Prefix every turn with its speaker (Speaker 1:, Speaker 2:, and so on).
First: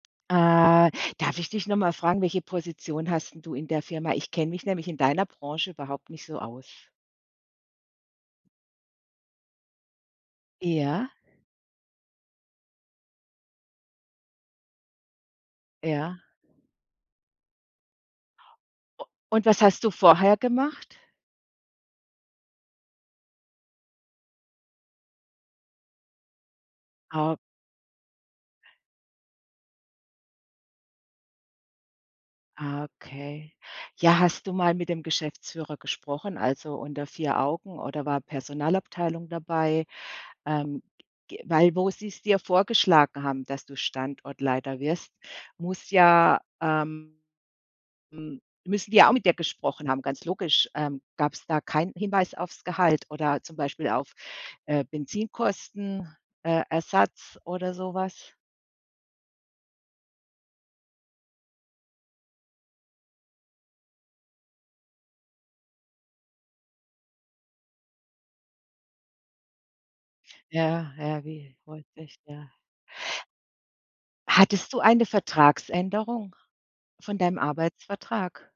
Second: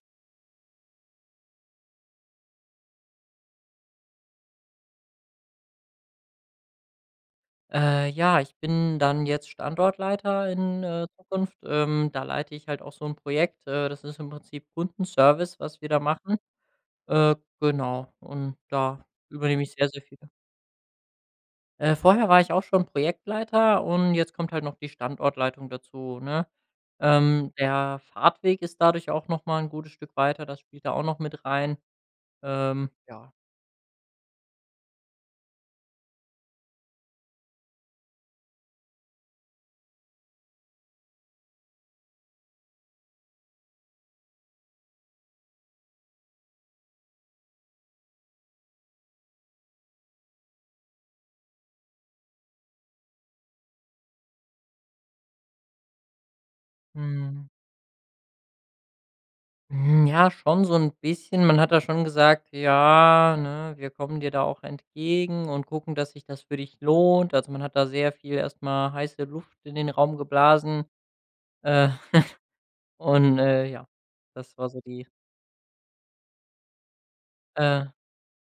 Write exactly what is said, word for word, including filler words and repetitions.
Speaker 1: Äh, darf ich dich noch mal fragen: Welche Position hast 'n du in der Firma? Ich kenne mich nämlich in deiner Branche überhaupt nicht so aus.
Speaker 2: Äh, ja, ich bin dann jetzt Standortleiter in, äh,
Speaker 1: Ja.
Speaker 2: Zukunft. Ähm, da leite ich halt auch so 'n Projekt, äh, das ist im Prinzip Kundenservice, was wir da
Speaker 1: Ja.
Speaker 2: machen. Äh, genau und
Speaker 1: U
Speaker 2: da
Speaker 1: und was
Speaker 2: übernehme ich
Speaker 1: hast du
Speaker 2: sehr, sehr viel.
Speaker 1: vorher gemacht?
Speaker 2: Äh, vorher war ich auch schon Projektleiter und jetzt kommt halt noch die Standortleitung dazu, ne?
Speaker 1: Au
Speaker 2: Ähm, der Fahrtweg ist dadurch auch noch mal 'n gutes Stück weiter, das spielt da auch noch mit rein.
Speaker 1: Ah,
Speaker 2: Ähm, ja.
Speaker 1: okay, ja, hast du mal mit dem Geschäftsführer gesprochen, also unter vier Augen, oder war Personalabteilung dabei? Ähm, ge weil, wo sie's dir vorgeschlagen haben, dass du Standortleiter wirst, muss ja ähm, hm, müssen die ja auch mit dir gesprochen haben, ganz logisch, ähm, gab's da keinen Hinweis aufs Gehalt oder zum Beispiel auf, äh, Benzinkosten äh, Ersatz
Speaker 2: Mhm.
Speaker 1: oder so was?
Speaker 2: Hm, ja, schon so 'n bisschen. Man hat da schon gesagt: „Ja, ne, wir kommen dir da auch entgegen und gucken, dass sich das für dich lohnt.“ Also, man hat da sehr viel erstmal heiße Luft in den Raum geblasen,
Speaker 1: Ja, ja, wie holt
Speaker 2: äh.
Speaker 1: sich der?
Speaker 2: Und, äh, ja, das war
Speaker 1: Hattest du
Speaker 2: so
Speaker 1: eine
Speaker 2: die
Speaker 1: Vertragsänderung von deinem
Speaker 2: Äh.
Speaker 1: Arbeitsvertrag?